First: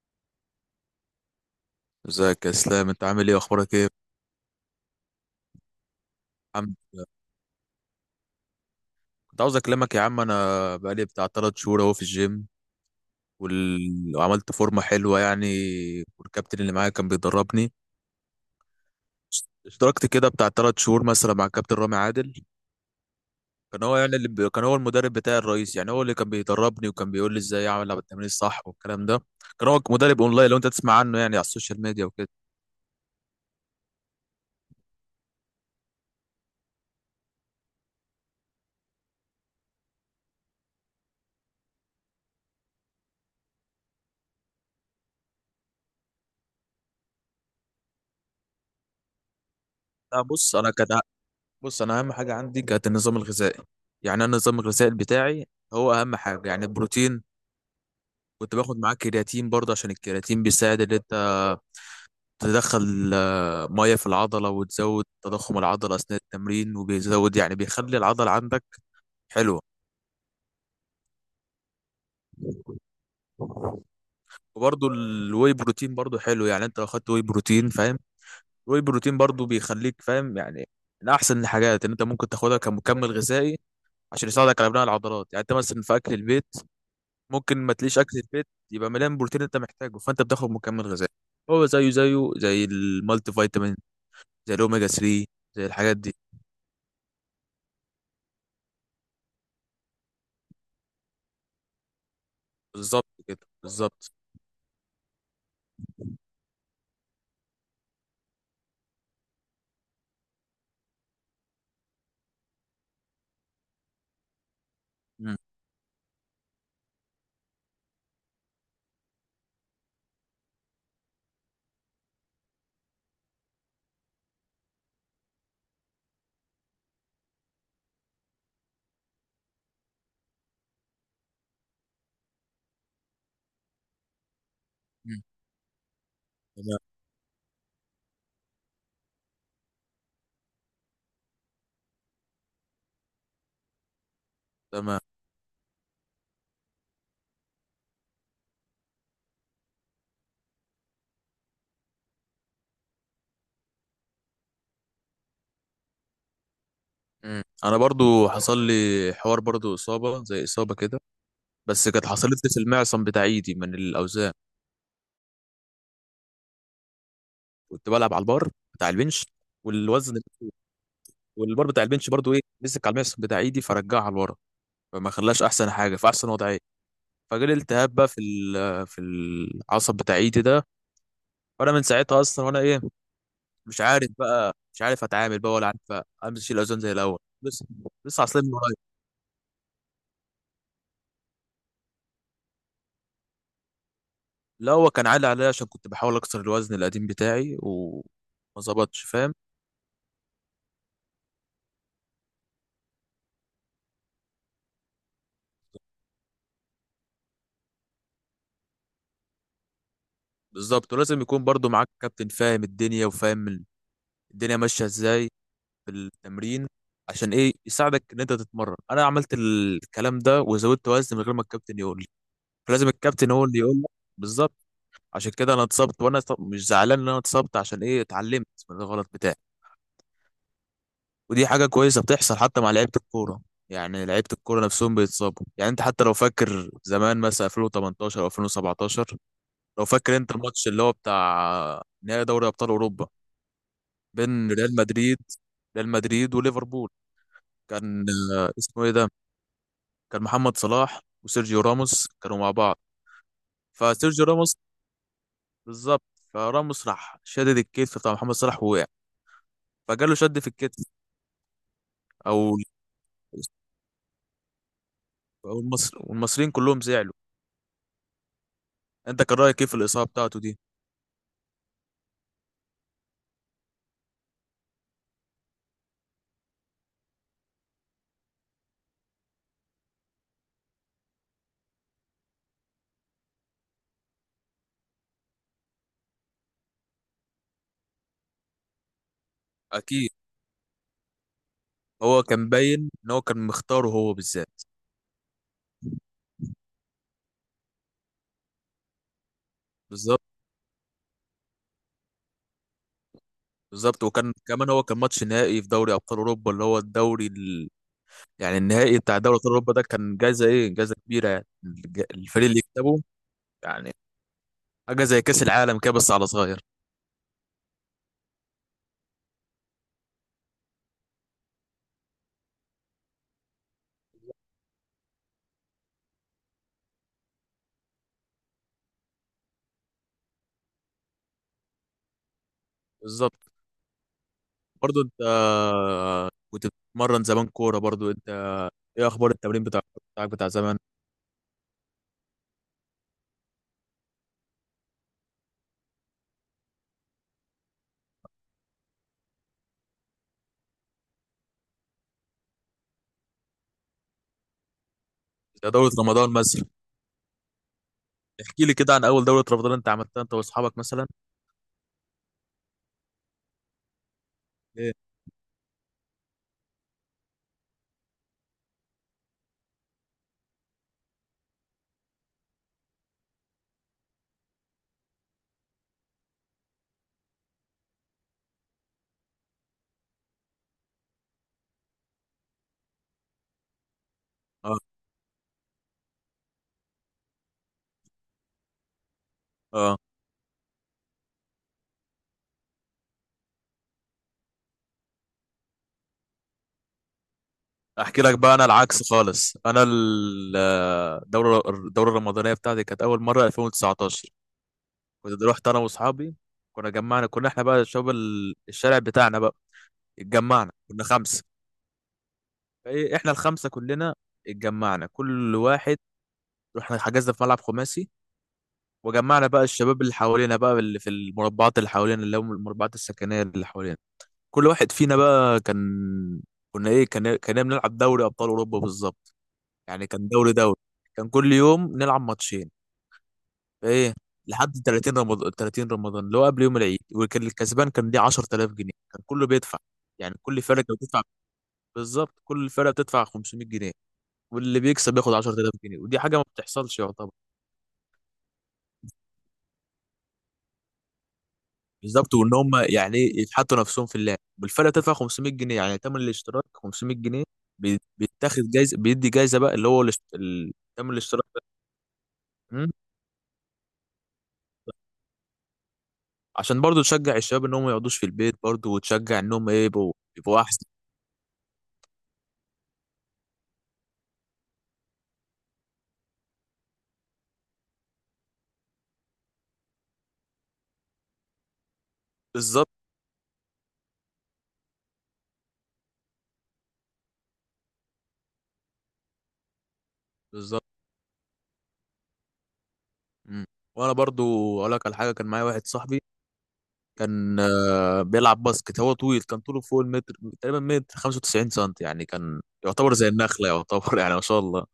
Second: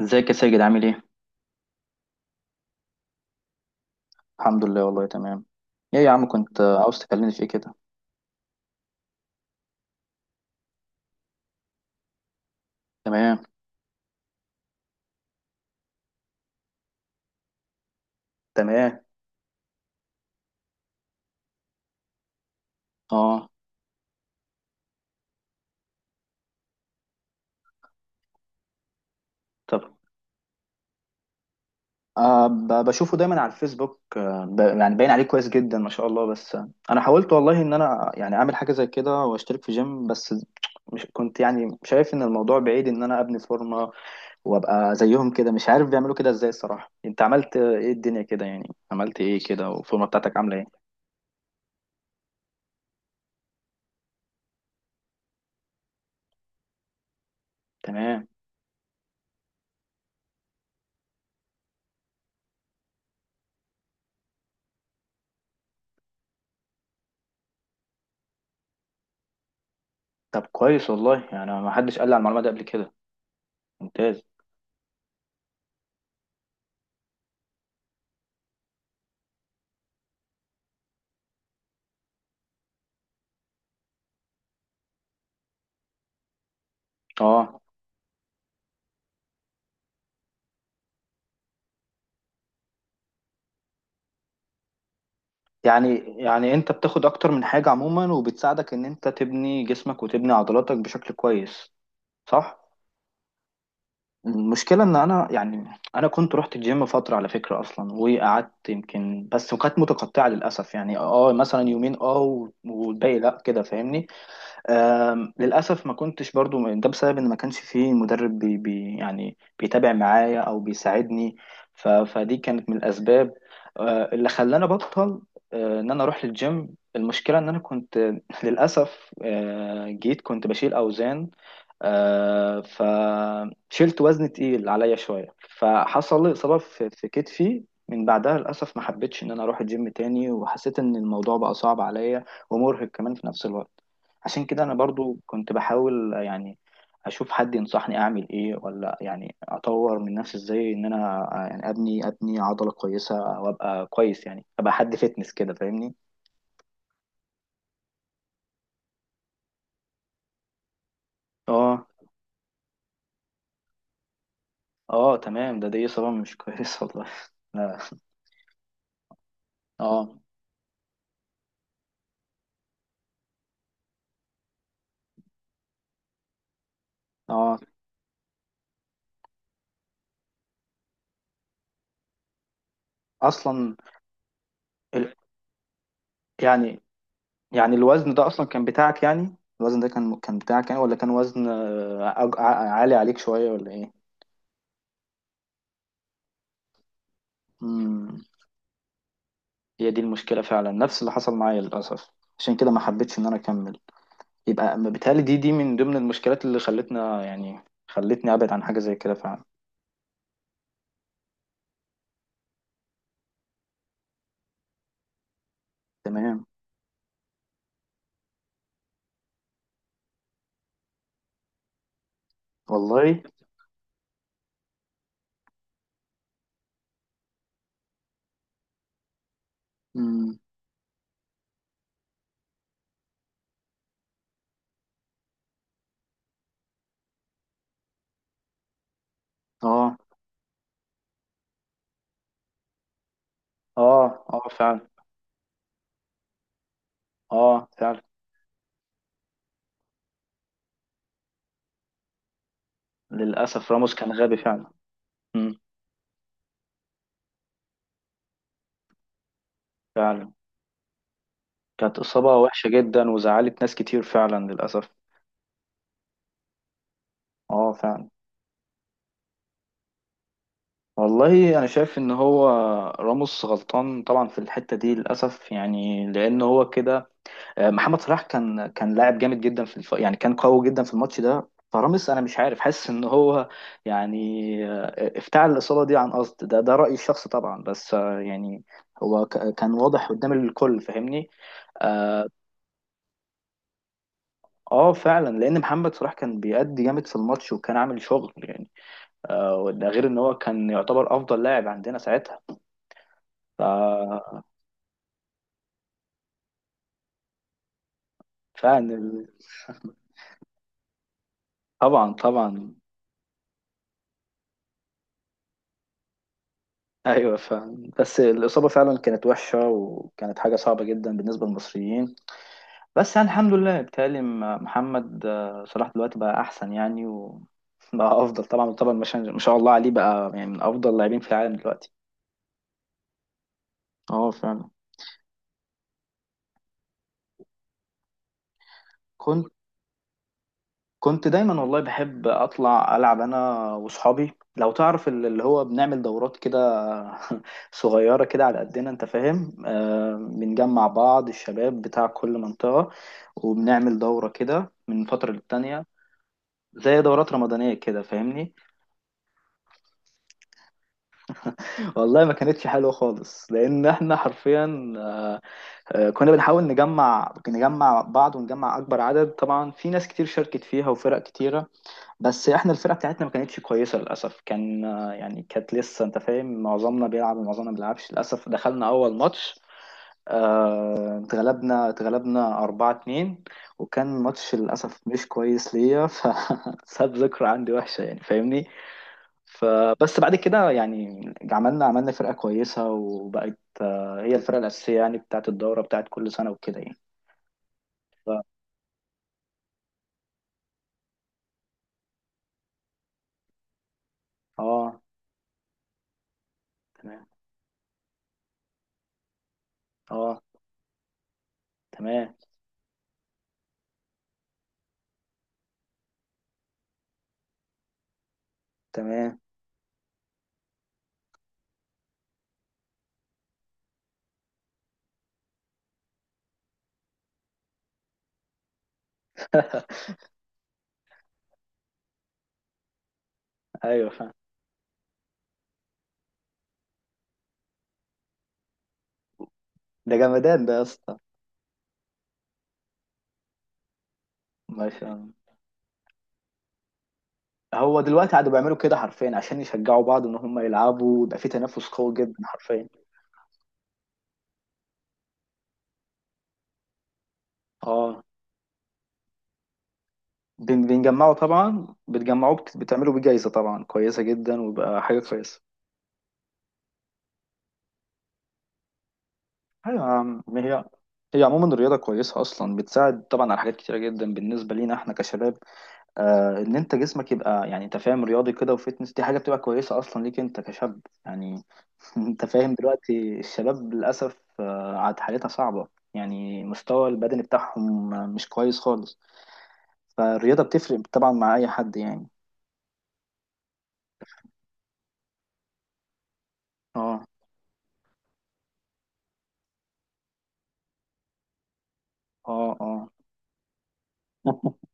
ازيك يا ساجد عامل ايه؟ ازيك يا اسلام، انت عامل ايه؟ اخبارك ايه يا الحمد لله والله تمام. ايه يا عم كنت عم- عاوز تكلمني في ايه كده؟ كنت عاوز اكلمك يا عم، انا بقالي بتاع 3 شهور اهو في الجيم تمام. وعملت فورمه حلوه يعني. والكابتن اللي معايا كان بيدربني. تمام. اشتركت كده بتاع 3 شهور مثلا مع الكابتن رامي عادل. اه. كان هو يعني كان هو المدرب بتاعي الرئيسي، يعني هو اللي كان بيدربني وكان بيقول لي ازاي اعمل التمرين الصح والكلام ده. كان هو طب مدرب اونلاين، لو انت تسمع عنه يعني على السوشيال ميديا وكده. آه بشوفه دايما على الفيسبوك يعني باين عليه كويس جدا ما شاء الله، بس انا حاولت والله ان انا يعني اعمل حاجه زي كده واشترك في جيم، بس مش كنت يعني شايف ان الموضوع بعيد ان انا ابني فورمه وابقى زيهم كده. مش عارف بيعملوا كده ازاي الصراحه. انت عملت ايه الدنيا كده؟ يعني عملت ايه كده والفورمه لا بتاعتك بص عامله ايه؟ بص انا اهم حاجه عندي كانت النظام الغذائي، يعني انا النظام الغذائي بتاعي هو اهم حاجه، يعني البروتين. تمام. كنت باخد معاك كرياتين برضه عشان الكرياتين بيساعد ان انت تدخل ميه في العضله وتزود تضخم العضله اثناء التمرين، وبيزود يعني بيخلي العضله عندك حلوه. طب كويس والله، يعني ما حدش قال لي على المعلومه دي قبل كده. ممتاز. وبرضه الواي بروتين برضه حلو، يعني انت لو خدت واي بروتين فاهم، الواي بروتين برضه بيخليك فاهم يعني، من احسن الحاجات ان انت ممكن تاخدها كمكمل غذائي عشان يساعدك على بناء العضلات. يعني انت مثلا في اكل البيت ممكن اه. ما تليش اكل البيت يبقى مليان بروتين انت محتاجه، فانت بتاخد مكمل غذائي. هو زيه زي المالتي فيتامين، زي الأوميجا 3، زي يعني الحاجات دي. يعني انت بتاخد اكتر من حاجة عموما، وبتساعدك ان انت تبني جسمك وتبني عضلاتك بشكل كويس، صح؟ بالظبط كده. بالظبط. المشكلة ان انا يعني انا كنت رحت الجيم فترة على فكرة اصلا، وقعدت يمكن بس، وكانت متقطعة للأسف. يعني اه مثلا يومين اه والباقي لا كده، فاهمني؟ مم. للأسف ما كنتش برضو، ده بسبب إن ما كانش فيه مدرب بي يعني بيتابع معايا أو بيساعدني. ف فدي كانت من الأسباب اللي خلاني أبطل، إن أنا أروح للجيم. المشكلة إن أنا كنت للأسف جيت كنت بشيل أوزان، فشلت وزن تقيل عليا مم. شوية. فحصل لي إصابة تمام. في كتفي. من بعدها للأسف ما حبيتش إن أنا أروح الجيم تاني، وحسيت إن الموضوع بقى صعب عليا ومرهق كمان في نفس الوقت. عشان كده انا تمام. برضو كنت بحاول يعني اشوف حد ينصحني اعمل ايه، ولا يعني اطور من نفسي ازاي، ان انا يعني ابني عضلة كويسة او ابقى كويس، يعني ابقى حد فتنس كده، فاهمني؟ مم. أنا برضو حصل لي حوار، برضو إصابة زي إصابة كده، اه. بس كانت حصلت لي في المعصم بتاع إيدي من الأوزان. اه تمام، ده دي اصابة مش كويسة والله. لا. كنت بلعب على البار بتاع البنش والوزن، اه. والبار بتاع البنش برضو إيه مسك على المعصم بتاع إيدي فرجعها لورا، فما خلاش أحسن حاجة في أحسن وضعية. فجالي اه. التهاب بقى في في العصب بتاع إيدي ده. وأنا من ساعتها أصلا، وأنا إيه اصلا. مش عارف بقى، مش عارف ال... اتعامل بقى ولا عارف امشي الاوزان يعني زي الاول لسه. يعني الوزن لسه ده عصلين اصلا من كان قريب. بتاعك؟ يعني الوزن ده كان بتاعك يعني، ولا كان وزن عالي عليك شوية، ولا ايه؟ لا هو كان عالي عليا عشان كنت بحاول اكسر الوزن القديم بتاعي وما امم. ظبطش فاهم. هي دي المشكلة فعلا، نفس اللي حصل معايا للأسف. عشان كده ما حبيتش إن أنا أكمل. يبقى ما بيتهيألي دي من ضمن المشكلات اللي خلتنا يعني خلتني أبعد عن حاجة زي كده فعلا. بالظبط، ولازم يكون برضو معاك كابتن فاهم الدنيا وفاهم الدنيا ماشيه ازاي في تمام. التمرين، عشان ايه يساعدك ان انت تتمرن. انا عملت الكلام ده وزودت وزن من غير ما الكابتن يقول لي، فلازم والله. الكابتن هو اللي يقول لك. بالظبط. عشان كده انا اتصبت، مش زعلان ان انا اتصبت، عشان ايه اتعلمت من الغلط بتاعي. مم. ودي حاجة كويسة بتحصل حتى مع لعيبة الكورة، يعني لعيبة الكورة نفسهم بيتصابوا. يعني انت حتى لو فاكر زمان مثلا 2018 او 2017، لو آه. فاكر انت الماتش اللي هو بتاع نهائي دوري ابطال اوروبا آه. آه بين فعلا. ريال مدريد وليفربول. آه فعلا، كان اسمه ايه ده، كان محمد صلاح وسيرجيو راموس كانوا مع بعض. للأسف راموس كان فسيرجيو غبي راموس، فعلا. مم. بالظبط. فراموس راح شدد الكتف بتاع محمد صلاح ووقع، فجاله فعلا، شد في الكتف. كانت إصابة او وحشة جدا وزعلت ناس كتير فعلا للأسف. أو المصر والمصريين كلهم زعلوا. آه فعلا. انت كان رايك ايه في الاصابه بتاعته دي؟ والله أنا شايف إن هو راموس غلطان طبعا في الحتة دي للأسف، يعني لأن هو كده، محمد صلاح كان لاعب جامد جدا في يعني كان قوي جدا في الماتش ده. فرامس انا مش عارف، حاسس ان هو يعني افتعل الاصابه دي عن قصد، ده رايي الشخصي طبعا، بس يعني هو كان واضح اكيد قدام الكل، فاهمني؟ هو اه. كان باين ان هو كان مختاره هو بالذات. فعلا، لان محمد صلاح كان بيأدي جامد في الماتش وكان عامل شغل يعني. ده غير ان بالظبط. هو كان يعتبر افضل لاعب عندنا ساعتها. ف... بالظبط، وكان كمان هو كان ماتش نهائي في دوري ابطال اوروبا، اللي هو الدوري ال... يعني فعلا النهائي بتاع دوري ابطال اوروبا ده كان جايزه ايه، جايزه كبيره، يعني طبعا الفريق اللي طبعا. يكسبه، يعني حاجه زي كاس العالم كده بس على صغير. ايوه فعلا، بس الاصابه فعلا كانت وحشه وكانت حاجه صعبه جدا بالنسبه للمصريين. بس يعني الحمد لله، بيتهيألي محمد صلاح دلوقتي بقى احسن يعني، وبقى افضل طبعا طبعا. ما شاء الله عليه بقى، يعني من افضل اللاعبين في العالم دلوقتي. بالظبط. اه فعلا. برضو انت كنت بتتمرن زمان كوره؟ برضو انت ايه اخبار كنت التمرين بتاعك بتاع زمان؟ دايما والله بحب اطلع العب انا واصحابي. لو تعرف اللي هو بنعمل دورات كده صغيره كده على قدنا، انت فاهم. آه، بنجمع بعض الشباب بتاع كل منطقه، وبنعمل دوره كده من فتره ده للتانيه، دوره رمضان مثلا. زي دورات رمضانيه كده، فاهمني؟ احكي لي كده عن اول دوره رمضان انت عملتها انت واصحابك مثلا. والله ما كانتش حلوه خالص، لان احنا حرفيا ايه. كنا بنحاول نجمع بعض ونجمع اكبر عدد. طبعا في ناس كتير شاركت فيها وفرق كتيره، بس احنا الفرقه بتاعتنا ما كانتش كويسه للاسف. كان يعني كانت لسه، انت فاهم، معظمنا بيلعب ومعظمنا ما بيلعبش للاسف. دخلنا اول ماتش اتغلبنا 4-2، وكان ماتش اه. للاسف مش كويس ليا، فساب ذكرى عندي وحشه يعني، فاهمني؟ اه. فبس بعد كده يعني عملنا فرقه كويسه، وبقت هي الفرقه الاساسيه يعني بتاعت الدوره بتاعت كل سنه وكده يعني. احكي لك ف... بقى انا العكس خالص، انا الدوره الرمضانيه بتاعتي كانت اول مره 2019. اه كنت رحت انا واصحابي، كنا تمام. جمعنا، كنا احنا بقى شباب الشارع بتاعنا بقى، اه اتجمعنا كنا خمسه. تمام. فايه احنا الخمسه كلنا اتجمعنا، كل واحد رحنا حجزنا في ملعب خماسي. تمام. وجمعنا بقى الشباب اللي حوالينا بقى، اللي في المربعات اللي حوالينا، اللي هم المربعات السكنيه اللي حوالينا. كل واحد فينا بقى كان، كنا ايه كان كنا بنلعب دوري ابطال اوروبا بالظبط. يعني كان دوري، كان كل يوم نلعب ماتشين. ايوه ايه. فاهم. لحد 30 رمضان، 30 رمضان اللي هو قبل يوم العيد، وكان الكسبان كان ليه 10000 جنيه، كان كله بيدفع ده يعني. جمدان كل ده يا فرقه اسطى. بتدفع، بالظبط كل فرقه بتدفع 500 جنيه، واللي بيكسب مثلا بياخد 10000 جنيه، ودي حاجه ما بتحصلش يعتبر. هو دلوقتي قعدوا بيعملوا كده حرفيا عشان يشجعوا بعض ان هم يلعبوا، ويبقى في تنافس قوي جدا بالظبط، وان هم حرفيا. يعني إيه يتحطوا نفسهم في اللعب، والفرقه بتدفع 500 جنيه، يعني تمن الاشتراك 500 جنيه، اه. بيتاخد جايزه بيدي جايزه بقى، اللي هو تمن بنجمعوا الاشتراك طبعا، بتجمعوا ده، بتعملوا بيه جايزة طبعا كويسة جدا، ويبقى حاجة كويسة. عشان برضو تشجع الشباب انهم ما يقعدوش في البيت، برضو وتشجع انهم ايه ايوه يا عم، يبقوا ما هي احسن. عموما الرياضة كويسة أصلا، بتساعد طبعا على حاجات كتيرة جدا بالنسبة لينا احنا كشباب. آه، إن أنت جسمك يبقى يعني أنت فاهم رياضي كده وفتنس، دي حاجة بتبقى كويسة أصلا ليك أنت كشاب يعني. انت فاهم بالظبط. دلوقتي الشباب للاسف عاد حالتها صعبه، يعني مستوى البدني بتاعهم مش كويس خالص. فالرياضه بالظبط. بتفرق طبعا مع اي حد يعني. مم. وانا برضو اقول لك على حاجه، كان معايا واحد صاحبي اه. كان بيلعب باسكت. هو طويل كان طوله فوق المتر، تقريبا متر 95 سم، يعني كان اه. اه. يعتبر زي النخله يعتبر يعني ما شاء الله.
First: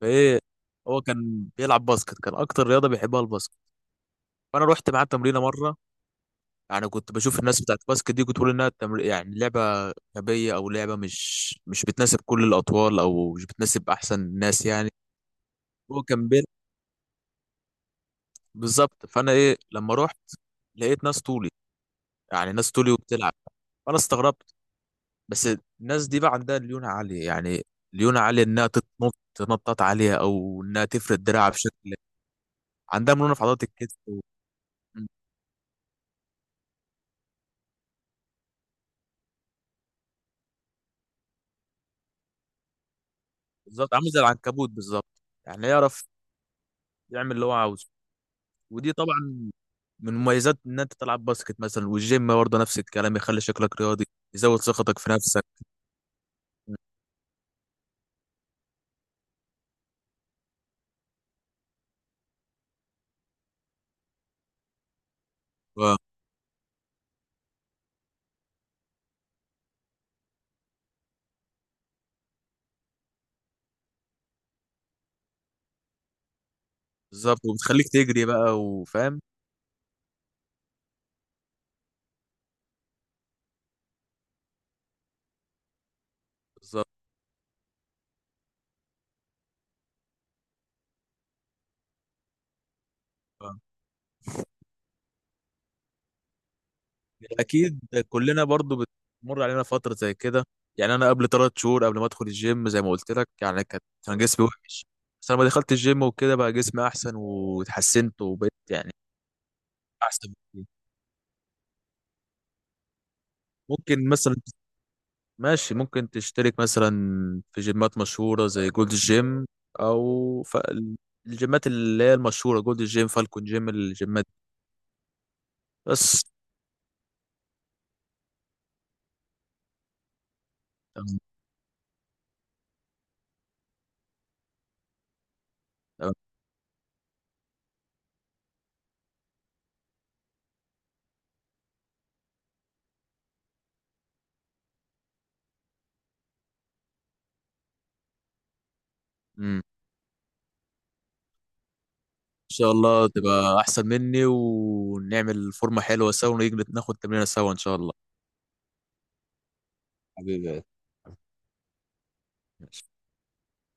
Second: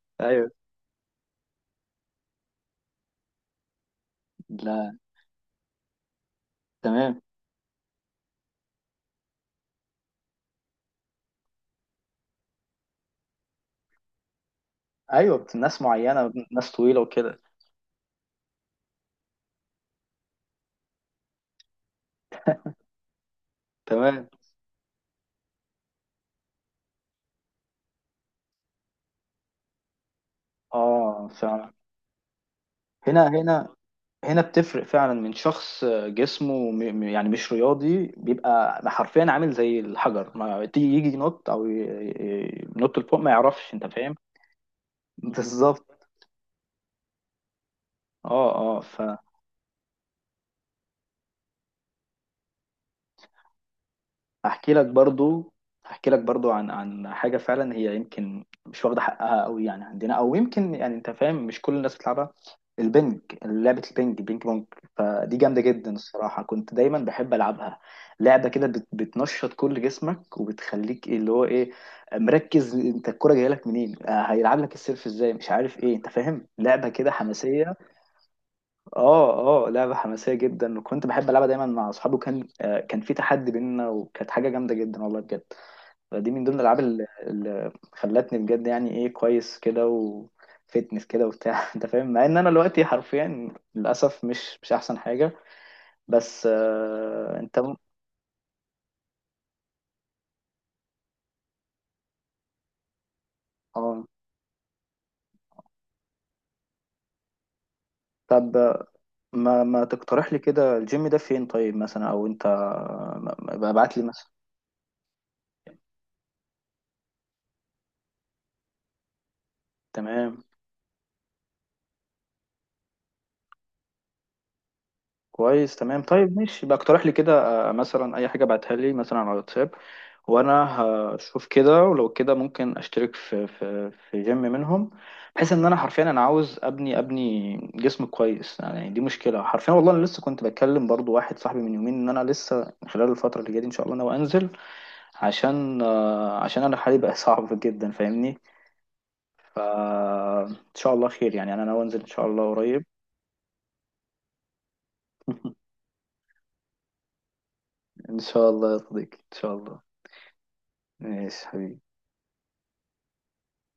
فايه ايوه. هو كان بيلعب باسكت، كان اكتر رياضه بيحبها الباسكت. فانا رحت لا. معاه تمرينه مره. يعني كنت تمام. بشوف الناس بتاعت الباسكت دي، كنت بقول يعني لعبه غبيه، او لعبه مش بتناسب كل الاطوال، او مش بتناسب احسن الناس يعني. ايوه ناس هو كان معينه، بين، ناس طويله وكده. بالظبط. فانا ايه لما رحت لقيت ناس طولي، يعني ناس طولي وبتلعب. فانا تمام. استغربت، بس الناس دي بقى عندها ليونه عاليه، يعني ليونه عاليه انها تتنط، تنطط عاليه او انها تفرد اه دراعها فعلا. بشكل، عندها هنا. مرونه في عضلات هنا. الكتف. هنا بتفرق مم. فعلا. من شخص جسمه يعني مش رياضي، بيبقى حرفيا عامل زي الحجر. ما تيجي يجي ينط او ينط لفوق ما يعرفش، انت بالظبط عامل فاهم؟ زي العنكبوت بالظبط، يعني بالظبط. يعرف يعمل اللي هو عاوزه. اه. اه ودي فهحكي طبعا من مميزات ان انت تلعب باسكت مثلا. والجيم برضه نفس الكلام، يخلي شكلك رياضي، يزود لك ثقتك في نفسك. برضو هحكي لك برضو عن حاجه فعلا هي يمكن مش واخده حقها قوي يعني عندنا، او يمكن يعني انت فاهم، مش كل الناس بتلعبها. البنج، لعبه البنج بينج بونج. فدي جامده جدا مم. الصراحه، كنت دايما بحب العبها. لعبه كده بتنشط كل جسمك وبتخليك إيه اللي هو ايه، مركز، انت الكوره جايه لك منين، هيلعب لك السيرف ازاي، مش عارف ايه، انت فاهم، لعبه كده بالظبط حماسيه. وبتخليك تجري بقى وفاهم. اه. اه لعبة حماسية جدا، وكنت بحب ألعبها دايما مع أصحابي. وكان كان في تحدي بيننا وكانت حاجة جامدة جدا والله بجد. فدي من ضمن الألعاب بالظبط. اللي خلتني بجد يعني إيه كويس كده وفتنس كده وبتاع، أنت فاهم، مع إن أنا دلوقتي حرفيا للأسف مش أحسن حاجة. بس آه أنت اكيد كلنا برضو بتمر علينا فتره زي كده. يعني انا قبل 3 شهور قبل ما ادخل الجيم، زي ما قلت لك، يعني اه. كان جسمي وحش. بس لما دخلت الجيم وكده بقى جسمي احسن، واتحسنت وبقيت طب يعني ما احسن تقترح لي بكتير. كده الجيم ده فين طيب مثلا؟ أو أنت ابعت لي ممكن مثلا. مثلا، ماشي ممكن تشترك مثلا في جيمات مشهوره زي جولد جيم، او تمام. ف... الجيمات اللي هي المشهوره جولد جيم، فالكون جيم، الجيمات دي. كويس تمام. بس، طيب ماشي، يبقى اقترح لي كده مثلا اي حاجه، بعتها لي مثلا على الواتساب، وانا تمام. هشوف كده، ولو كده ممكن اشترك في في جيم منهم، بحيث ان انا حرفيا انا عاوز ابني جسم كويس يعني. دي مشكله حرفيا والله. انا لسه كنت بتكلم برضو واحد صاحبي من يومين ان انا لسه خلال الفتره اللي جايه دي ان شاء الله انا انزل، عشان عشان انا حالي بقى صعب جدا، فاهمني؟ تمام. فان شاء الله خير يعني. انا ناوي انزل ان شاء الله شاء قريب. الله تبقى احسن مني، ونعمل فورمة حلوة سوا، ونيجي ناخد تمرينة سوا ان شاء الله. ان شاء الله يا صديقي، ان شاء الله. حبيبي. ماشي حبيبي.